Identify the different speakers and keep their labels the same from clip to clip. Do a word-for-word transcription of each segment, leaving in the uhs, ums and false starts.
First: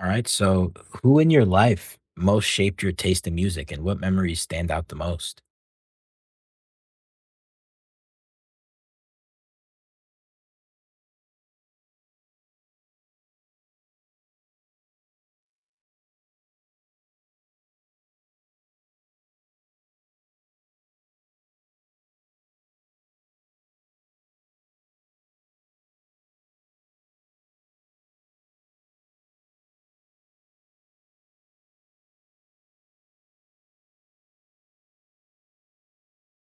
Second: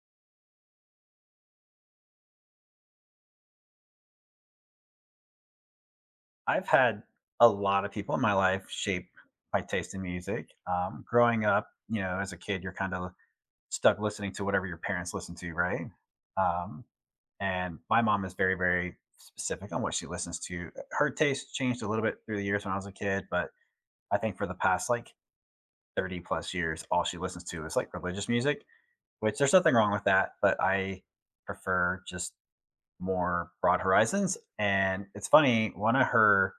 Speaker 1: All right. So, who in your life most shaped your taste in music and what memories stand out the most?
Speaker 2: I've had a lot of people in my life shape my taste in music. Um, growing up, you know, as a kid, you're kind of stuck listening to whatever your parents listen to, right? Um, and my mom is very, very specific on what she listens to. Her taste changed a little bit through the years when I was a kid, but I think for the past like thirty plus years, all she listens to is like religious music, which there's nothing wrong with that, but I prefer just more broad horizons. And it's funny, one of her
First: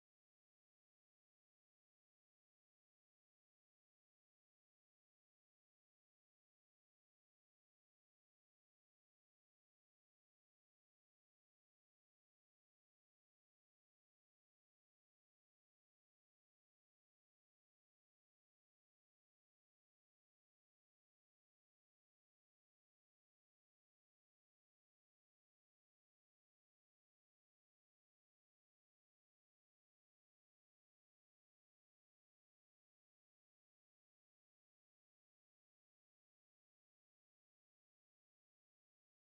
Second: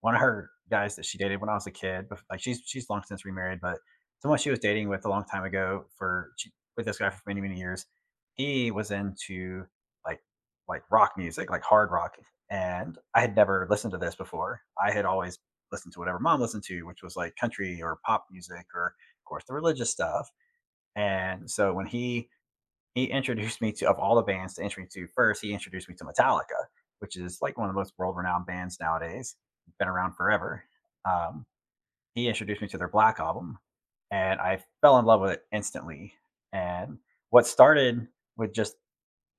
Speaker 2: one of her guys that she dated when I was a kid, bef- like she's she's long since remarried, but someone she was dating with a long time ago for she, with this guy for many many years, he was into like like rock music, like hard rock, and I had never listened to this before. I had always listened to whatever mom listened to, which was like country or pop music or of course the religious stuff. And so when he he introduced me to of all the bands to introduce me to first, he introduced me to Metallica, which is like one of the most world-renowned bands nowadays. Been around forever. Um, he introduced me to their Black album, and I fell in love with it instantly. And what started with just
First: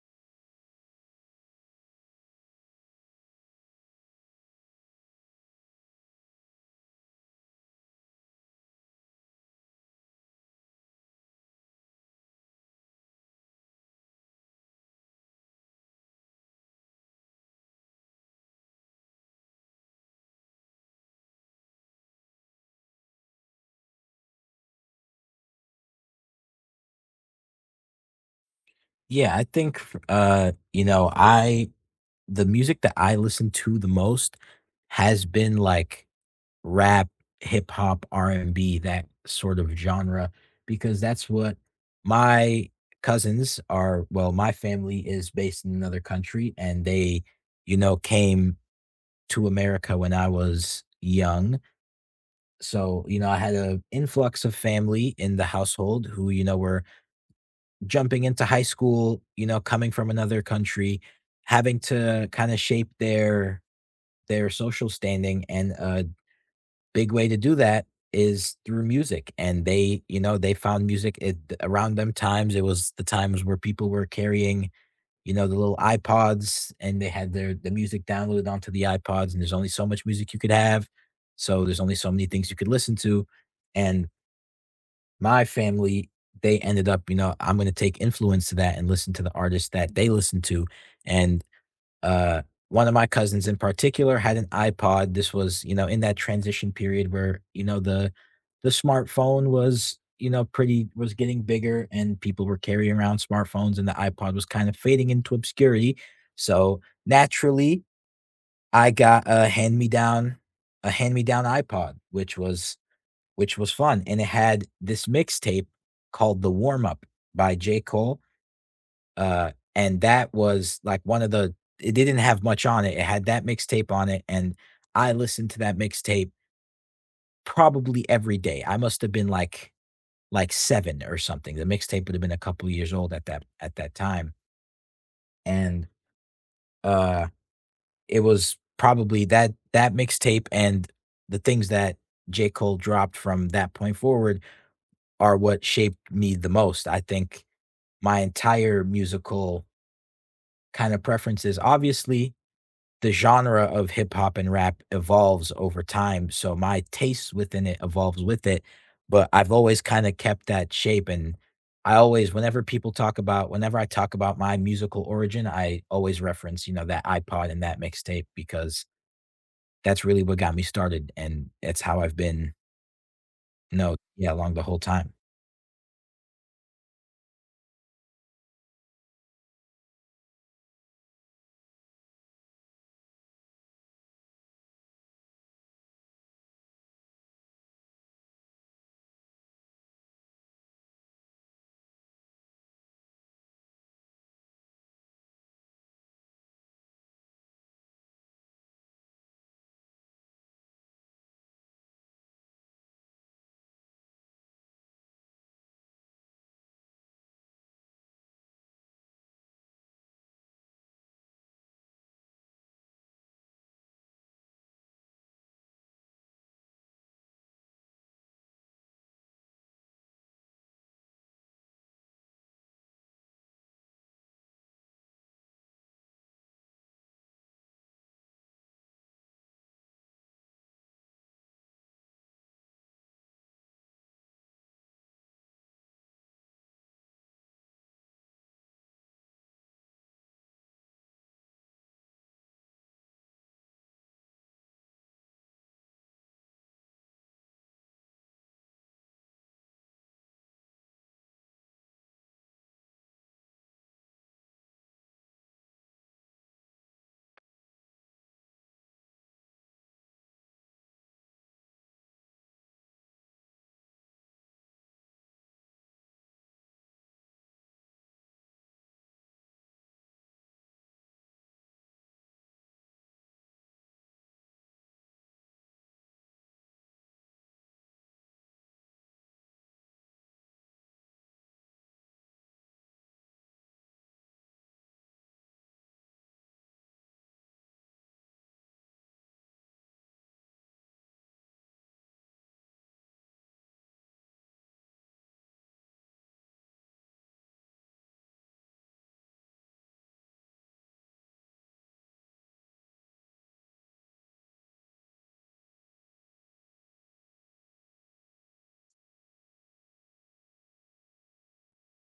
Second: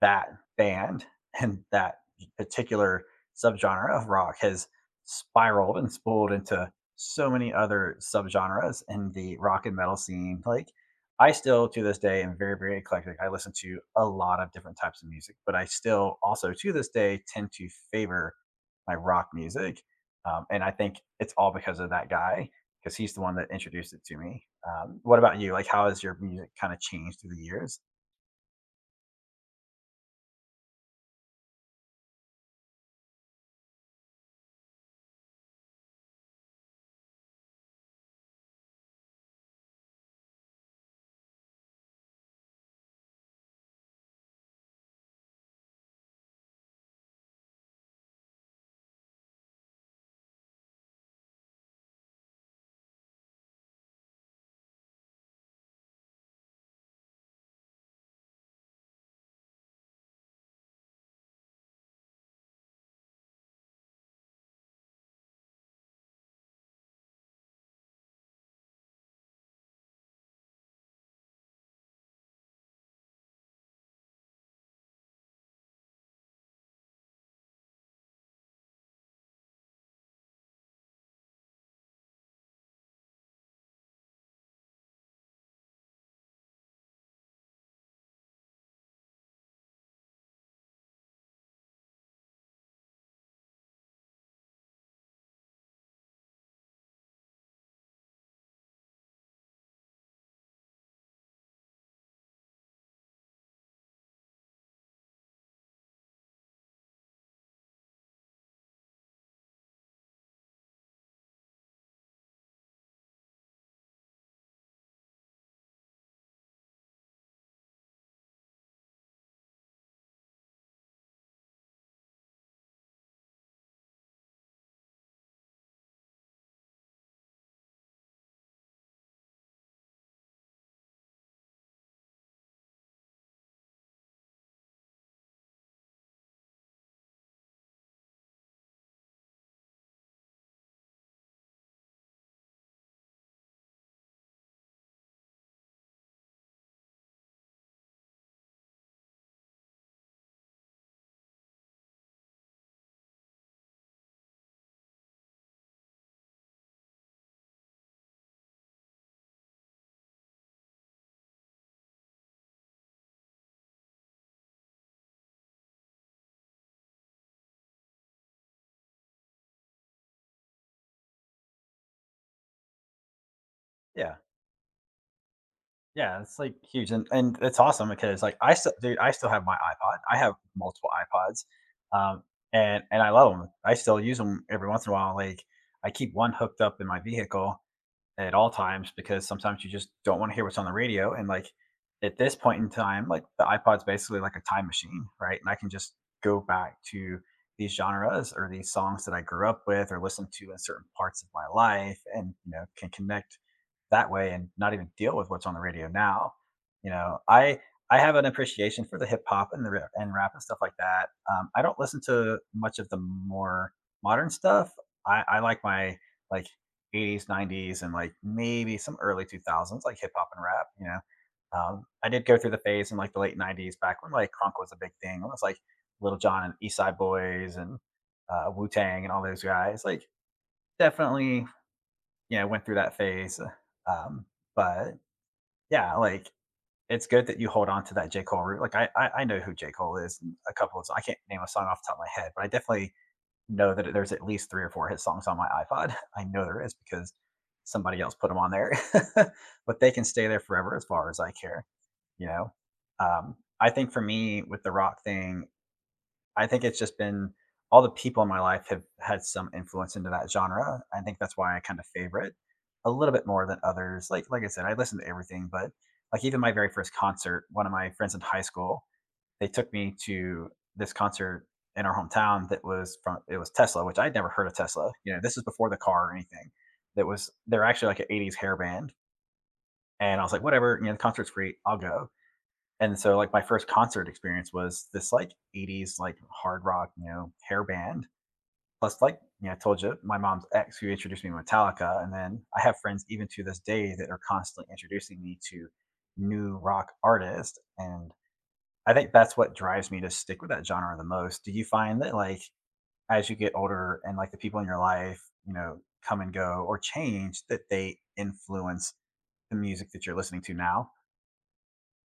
Speaker 2: that band and that particular subgenre of rock has spiraled and spooled into so many other subgenres in the rock and metal scene. Like, I still to this day am very, very eclectic. I listen to a lot of different types of music, but I still also to this day tend to favor my rock music. Um, and I think it's all because of that guy, because he's the one that introduced it to me. Um, what about you? Like, how has your music kind of changed through the years?
Speaker 1: Yeah, I think f- uh, you know, I the music that I listen to the most has been like rap, hip hop, R and B, that sort of genre because that's what my cousins are, well, my family is based in another country and they, you know, came to America when I was young. So, you know, I had an influx of family in the household who, you know, were jumping into high school, you know, coming from another country, having to kind of shape their their social standing. And a big way to do that is through music. And they, you know, they found music it, around them times. It was the times where people were carrying, you know, the little iPods and they had their the music downloaded onto the iPods. And there's only so much music you could have. So there's only so many things you could listen to. And my family, they ended up, you know, I'm gonna take influence to that and listen to the artists that they listen to. And uh one of my cousins in particular had an iPod. This was, you know, in that transition period where, you know, the the smartphone was, you know, pretty was getting bigger and people were carrying around smartphones and the iPod was kind of fading into obscurity. So naturally, I got a hand me down, a hand me down iPod, which was which was fun, and it had this mixtape called The Warm Up by J. Cole, uh, and that was, like, one of the it didn't have much on it, it had that mixtape on it, and I listened to that mixtape probably every day. I must have been, like like, seven or something. The mixtape would've been a couple years old at that at that time, and, uh, it was probably that that mixtape and the things that J. Cole dropped from that point forward are what shaped me the most. I think my entire musical kind of preferences. Obviously, the genre of hip hop and rap evolves over time, so my taste within it evolves with it, but I've always kind of kept that shape and I always whenever people talk about whenever I talk about my musical origin, I always reference, you know, that iPod and that mixtape because that's really what got me started and it's how I've been, no,
Speaker 2: Yeah.
Speaker 1: yeah, along the whole time.
Speaker 2: Yeah, it's, like, huge, and and it's awesome because, like, I still dude, I still have my iPod. I have multiple iPods, um, and and I love them. I still use them every once in a while, like, I keep one hooked up in my vehicle, at all times because sometimes you just don't want to hear what's on the radio. And like at this point in time, like the iPod's basically like a time machine, right? And I can just go back to these genres or these songs that I grew up with or listened to in certain parts of my life and you know can connect that way and not even deal with what's on the radio now. You know, I I have an appreciation for the hip hop and the ra- and rap and stuff like that. Um, I don't listen to much of the more modern stuff. I, I like my like eighties, nineties, and like maybe some early two thousands, like hip hop and rap, you know. Um, I did go through the phase in like the late nineties, back when like crunk was a big thing. When it was like Little John and East Side Boys and uh, Wu Tang and all those guys. Like definitely, you know, went through that phase. Um, but yeah, like it's good that you hold on to that J Cole root. Like I, I, I know who J Cole is. And A couple of I can't name a song off the top of my head, but I definitely know that there's at least three or four of his songs on my iPod. I know there is because somebody else put them on there, but they can stay there forever as far as I care. You know, um, I think for me with the rock thing, I think it's just been all the people in my life have had some influence into that genre. I think that's why I kind of favor it a little bit more than others. Like like I said, I listen to everything, but like even my very first concert, one of my friends in high school they took me to this concert in our hometown that was from it was Tesla, which I'd never heard of Tesla. You know, this is before the car or anything. That was they're actually like an eighties hair band. And I was like, whatever, you know, the concert's free, I'll go. And so like my first concert experience was this like eighties like hard rock, you know, hair band. Plus like, you know, I told you my mom's ex who introduced me to Metallica. And then I have friends even to this day that are constantly introducing me to new rock artists and I think that's what drives me to stick with that genre the most. Do you find that like as you get older and like the people in your life, you know, come and go or change that they influence the music that you're listening to now?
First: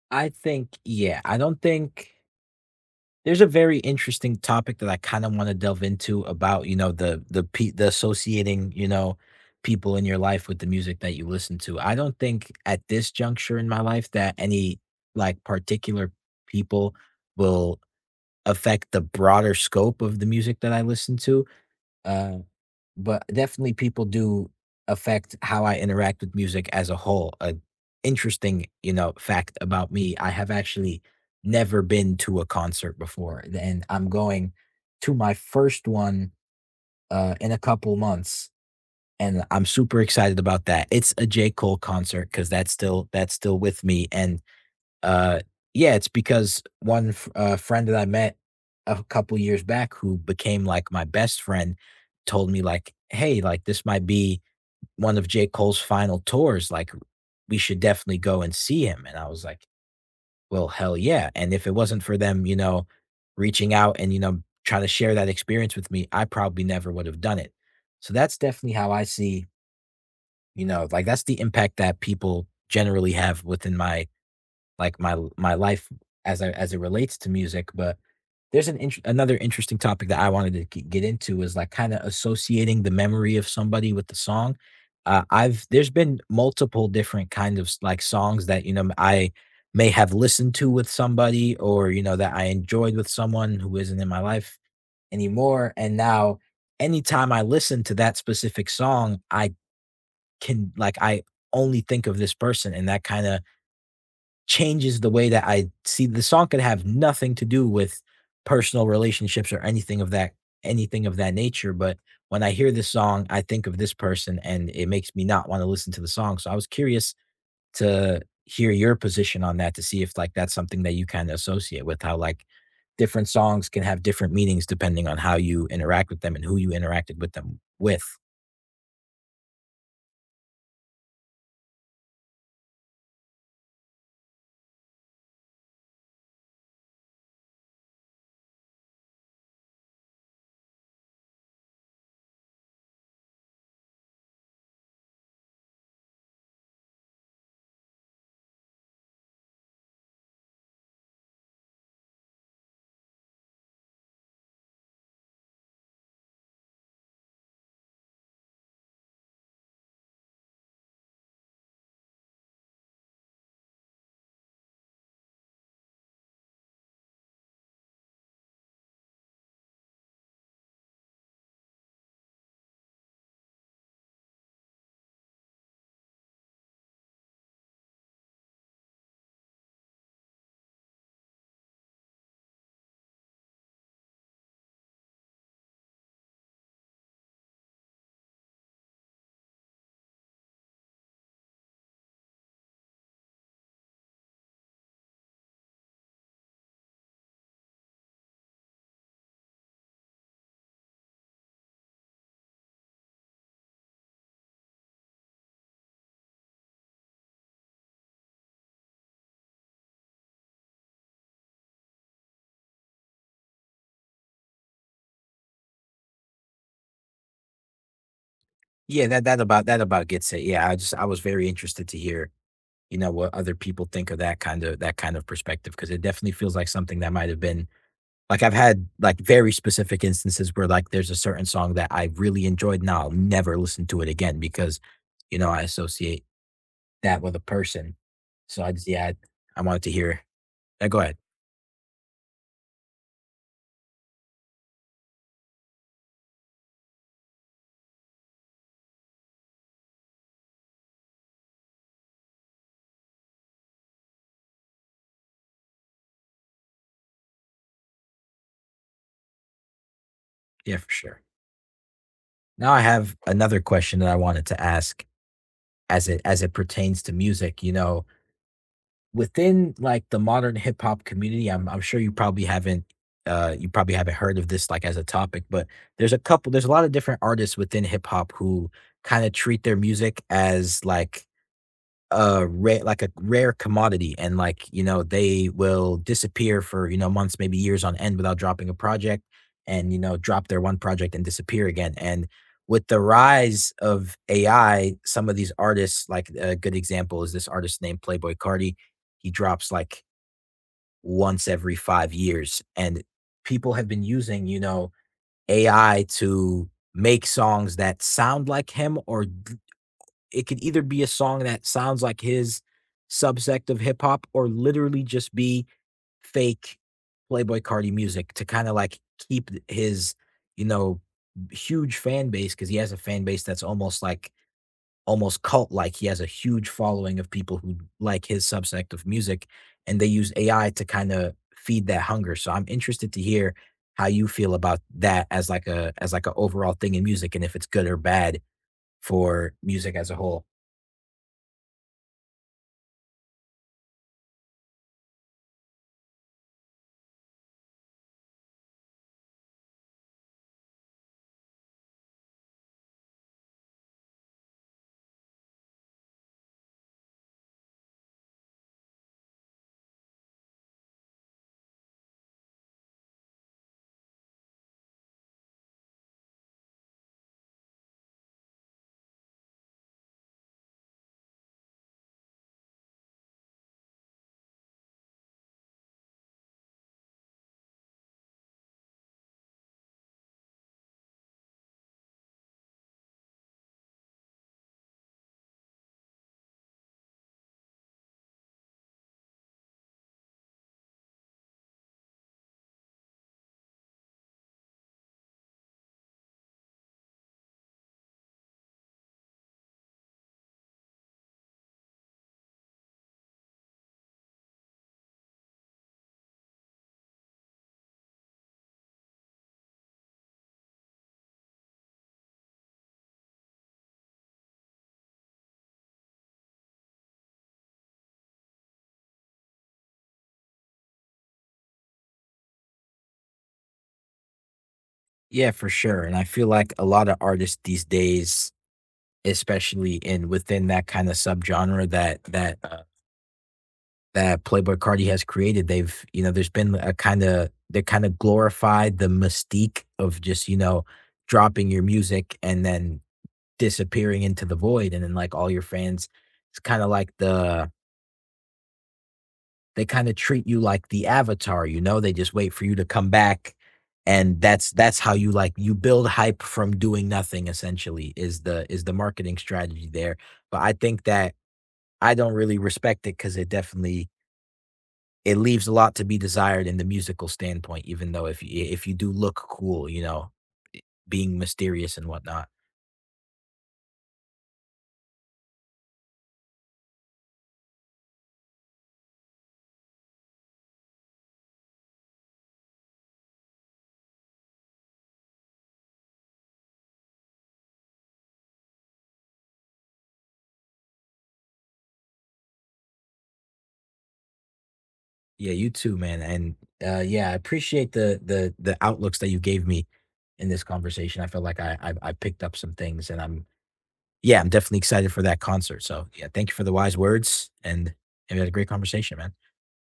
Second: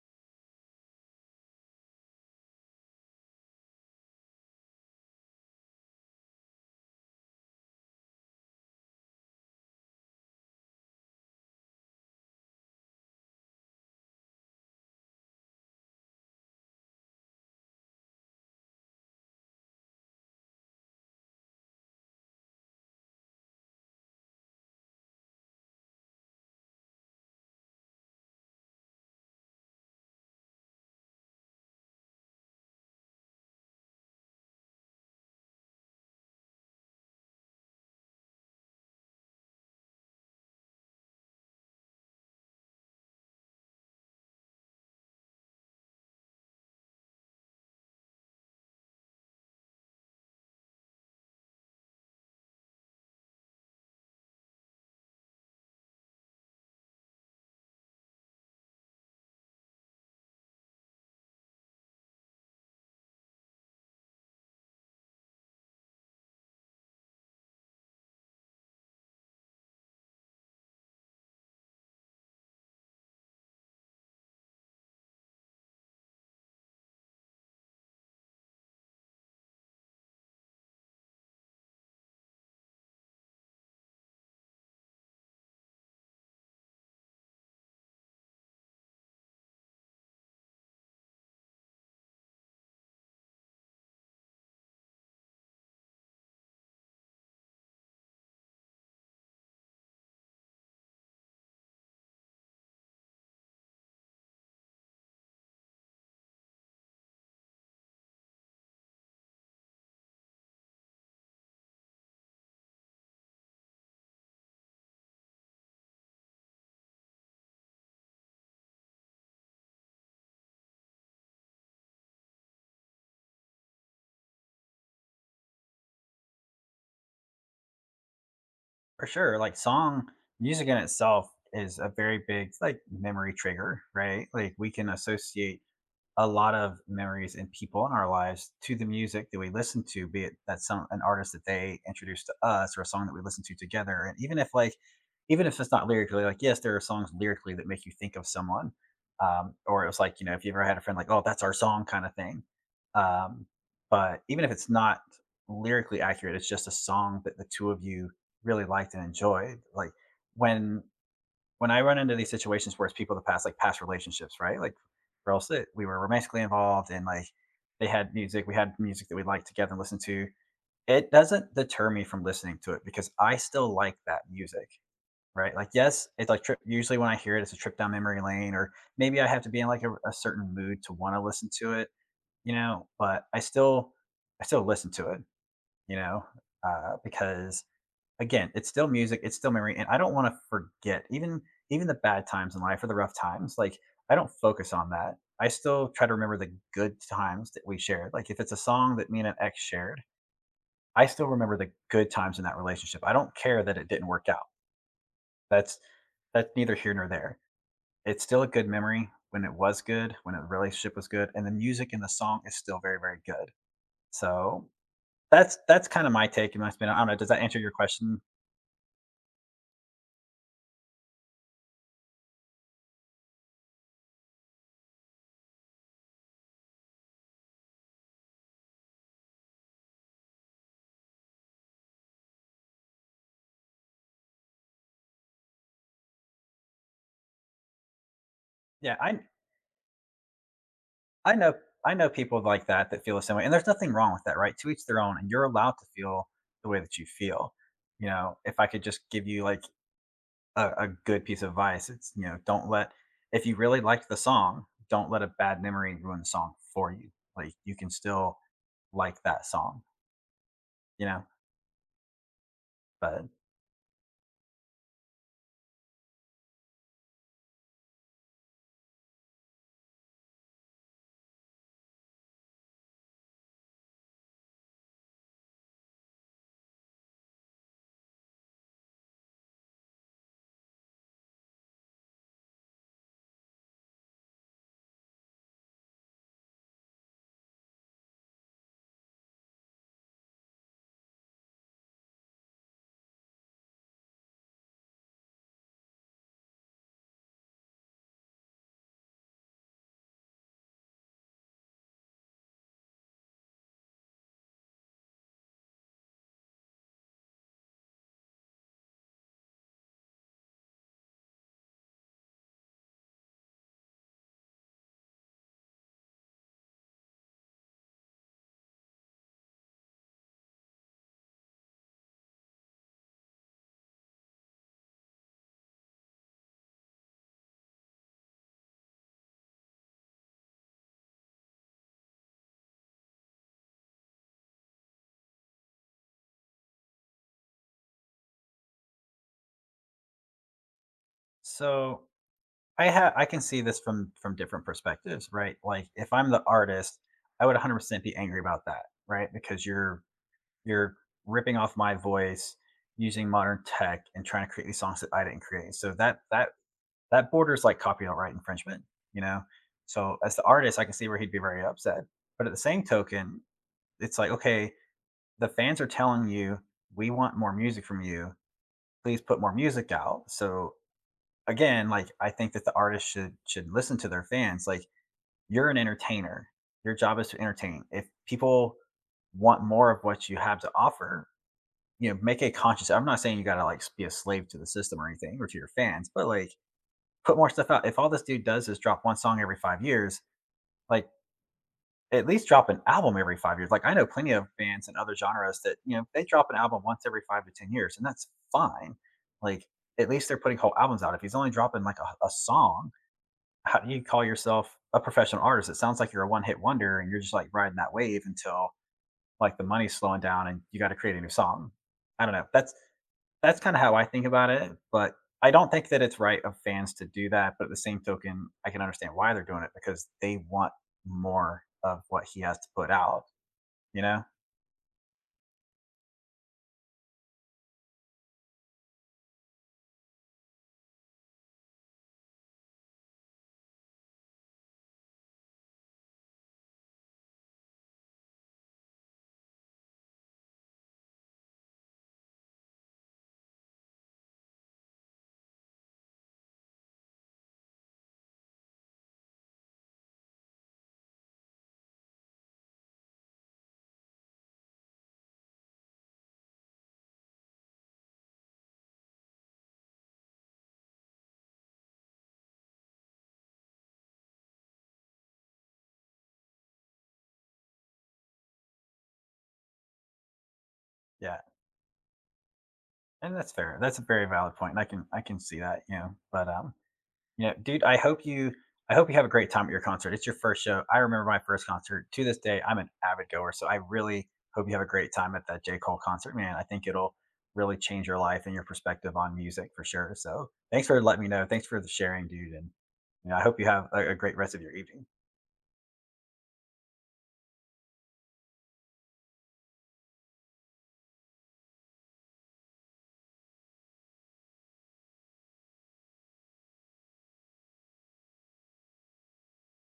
Speaker 1: I think yeah, I don't think there's a very interesting topic that I kinda wanna delve into about, you know, the the pe the associating, you know, people in your life with the music that you listen to. I don't think at this juncture in my life that any, like, particular people will affect the broader scope of the music that I listen to. Uh but definitely people do affect how I interact with music as a whole. An interesting, you know, fact about me, I have actually never been to a concert before, and I'm going to my first one uh, in a couple months, and I'm super excited about that. It's a J. Cole concert because that's still that's still with me, and uh, yeah, it's because one f uh, friend that I met a couple years back who became, like, my best friend told me, like, "Hey, like, this might be one of J. Cole's final tours, like, we should definitely go and see him," and I was like, "Well, hell yeah," and if it wasn't for them, you know, reaching out and, you know, trying to share that experience with me, I probably never would have done it. So that's definitely how I see, you know, like, that's the impact that people generally have within my like my my life as I as it relates to music, but there's an int- another interesting topic that I wanted to g- get into is like kind of associating the memory of somebody with the song. Uh, I've there's been multiple different kind of s- like songs that you know I may have listened to with somebody or you know that I enjoyed with someone who isn't in my life anymore, and now anytime I listen to that specific song, I can like I only think of this person, and that kind of changes the way that I see the song could have nothing to do with personal relationships or anything of that anything of that nature, but when I hear this song, I think of this person and it makes me not want to listen to the song. So I was curious to hear your position on that to see if like that's something that you kind of associate with how like different songs can have different meanings depending on how you interact with them and who you interacted with them with.
Speaker 2: For sure. Like song music in itself is a very big like memory trigger, right? Like we can associate a lot of memories and people in our lives to the music that we listen to, be it that's some an artist that they introduced to us or a song that we listen to together. And even if like, even if it's not lyrically, like yes, there are songs lyrically that make you think of someone. Um, or it was like, you know, if you ever had a friend like, oh, that's our song kind of thing. Um, but even if it's not lyrically accurate, it's just a song that the two of you really liked and enjoyed. Like when when I run into these situations where it's people that pass like past relationships, right? Like or else that we were romantically involved and like they had music, we had music that we liked together and listened to. It doesn't deter me from listening to it because I still like that music, right? Like yes, it's like trip usually when I hear it, it's a trip down memory lane, or maybe I have to be in like a, a certain mood to want to listen to it, you know, but I still I still listen to it, you know, uh, because again, it's still music, it's still memory, and I don't want to forget even even the bad times in life or the rough times. Like I don't focus on that. I still try to remember the good times that we shared. Like if it's a song that me and an ex shared, I still remember the good times in that relationship. I don't care that it didn't work out. That's that's neither here nor there. It's still a good memory when it was good, when the relationship was good, and the music and the song is still very, very good. So that's that's kind of my take and my spin. I don't know. Does that answer your question?
Speaker 1: Yeah, that that about that about gets it. Yeah, I just I was very interested to hear you know, what other people think of that kind of that kind of perspective because it definitely feels like something that might have been like, I've had, like, very specific instances where, like, there's a certain song that I really enjoyed, now I'll never listen to it again because, you know, I associate that with a person. So I just
Speaker 2: Yeah,
Speaker 1: yeah,
Speaker 2: I
Speaker 1: I I wanted to hear yeah, go ahead.
Speaker 2: I know I know people like that that feel the same way, and there's nothing wrong with that, right? To each their own, and you're allowed to feel the way that you feel. You know, if I could just give you like a, a good piece of advice, it's you know, don't let if you really liked the song, don't let a bad memory ruin the song for you. Like you can still like that song,
Speaker 1: Yeah, for
Speaker 2: you
Speaker 1: sure.
Speaker 2: know.
Speaker 1: Now I have
Speaker 2: But
Speaker 1: another question that I wanted to ask as it as it pertains to music, you know, within, like, the modern hip hop community, I'm I'm sure you probably haven't, uh, you probably haven't heard of this, like, as a topic, but there's a couple there's a lot of different artists within hip hop who kinda treat their music as, like a rare like a rare commodity and like you know they will disappear for you know months maybe years on end without dropping a project and you know drop their one project and disappear again and with the rise of ai some of these artists like a good example is this artist named playboy cardi. He drops like once every five years and people have been using you know ai to make songs that sound like him or it could either be a song that sounds like his subsect of hip hop or literally just be fake Playboi Carti music to kinda, like, keep his, you know, huge fan base because he has a fan base that's almost like almost cult-like. He has a huge following of people who like his subsect of music, and they use A I to kinda feed that hunger. So I'm interested to hear how you feel about that as, like, a as, like, an overall thing in music and if it's good or bad for music as a whole.
Speaker 2: so I have I can see this from from different perspectives, right? Like if I'm the artist, I would one hundred percent be angry about that, right? Because you're you're ripping off my voice using modern tech and trying to create these songs that I didn't create. So that that that borders like copyright infringement, you know. So as the artist, I can see where he'd be very upset. But at the same token, it's like okay, the fans are telling you we want more music from you. Please put more music out. So again, like I think that the artist should should listen to their fans. Like you're an entertainer. Your job is to entertain. If people want more of what you have to offer, you know, make a conscious. I'm not saying you gotta like be a slave to the system or anything or to your fans, but like put more stuff out. If all this dude does is drop one song every five years, like at least drop an album every five years. Like I know plenty of bands and other genres that you know they drop an album once every five to ten years, and that's fine. Like at least they're putting whole albums out. If he's only dropping like a, a song, how do you call yourself a professional artist? It sounds like you're a one hit wonder and you're just like riding that wave until like the money's slowing down and you got to create a new song. I don't know. That's That's kinda how I think about it, but I don't think that it's right of fans to do that, but at the same token, I can understand why they're doing it because they want more of what he has to put out, you know?
Speaker 1: Yeah, for sure, and I feel like a lot of artists these days, especially in within that kinda subgenre that that, uh, that Playboi Carti has created, they've you know, there's been a kinda they kinda glorified the mystique of just, you know, dropping your music and then disappearing into the void, and then, like, all your fans it's kinda like the they kinda treat you like the avatar, you know, they just wait for you to come back, and that's that's how you, like you build hype from doing nothing essentially is the is the marketing strategy there, but I think that I don't really respect it because it definitely it leaves a lot to be desired in the musical standpoint, even though if you if you do look cool, you know, being
Speaker 2: Yeah,
Speaker 1: mysterious and whatnot.
Speaker 2: and that's fair. That's a very valid point, and I can I can see that, you know, but, um yeah, dude, I hope you I hope you have a great time at your concert. It's your first show. I remember my first concert. To this day, I'm an avid goer, so I really hope you have a great time at that J. Cole concert, man. I think it'll really change your life and your perspective on music for sure. So, thanks for letting me know. Thanks for the sharing, dude, and you know, I hope you have a, a great rest of your evening.
Speaker 1: Yeah, you too, man, and, uh, yeah, I appreciate the the the outlooks that you gave me in this conversation. I feel like I I I picked up some things, and I'm yeah, I'm definitely excited for that concert. So, yeah, thank you for the wise words, and and we had a great conversation, man.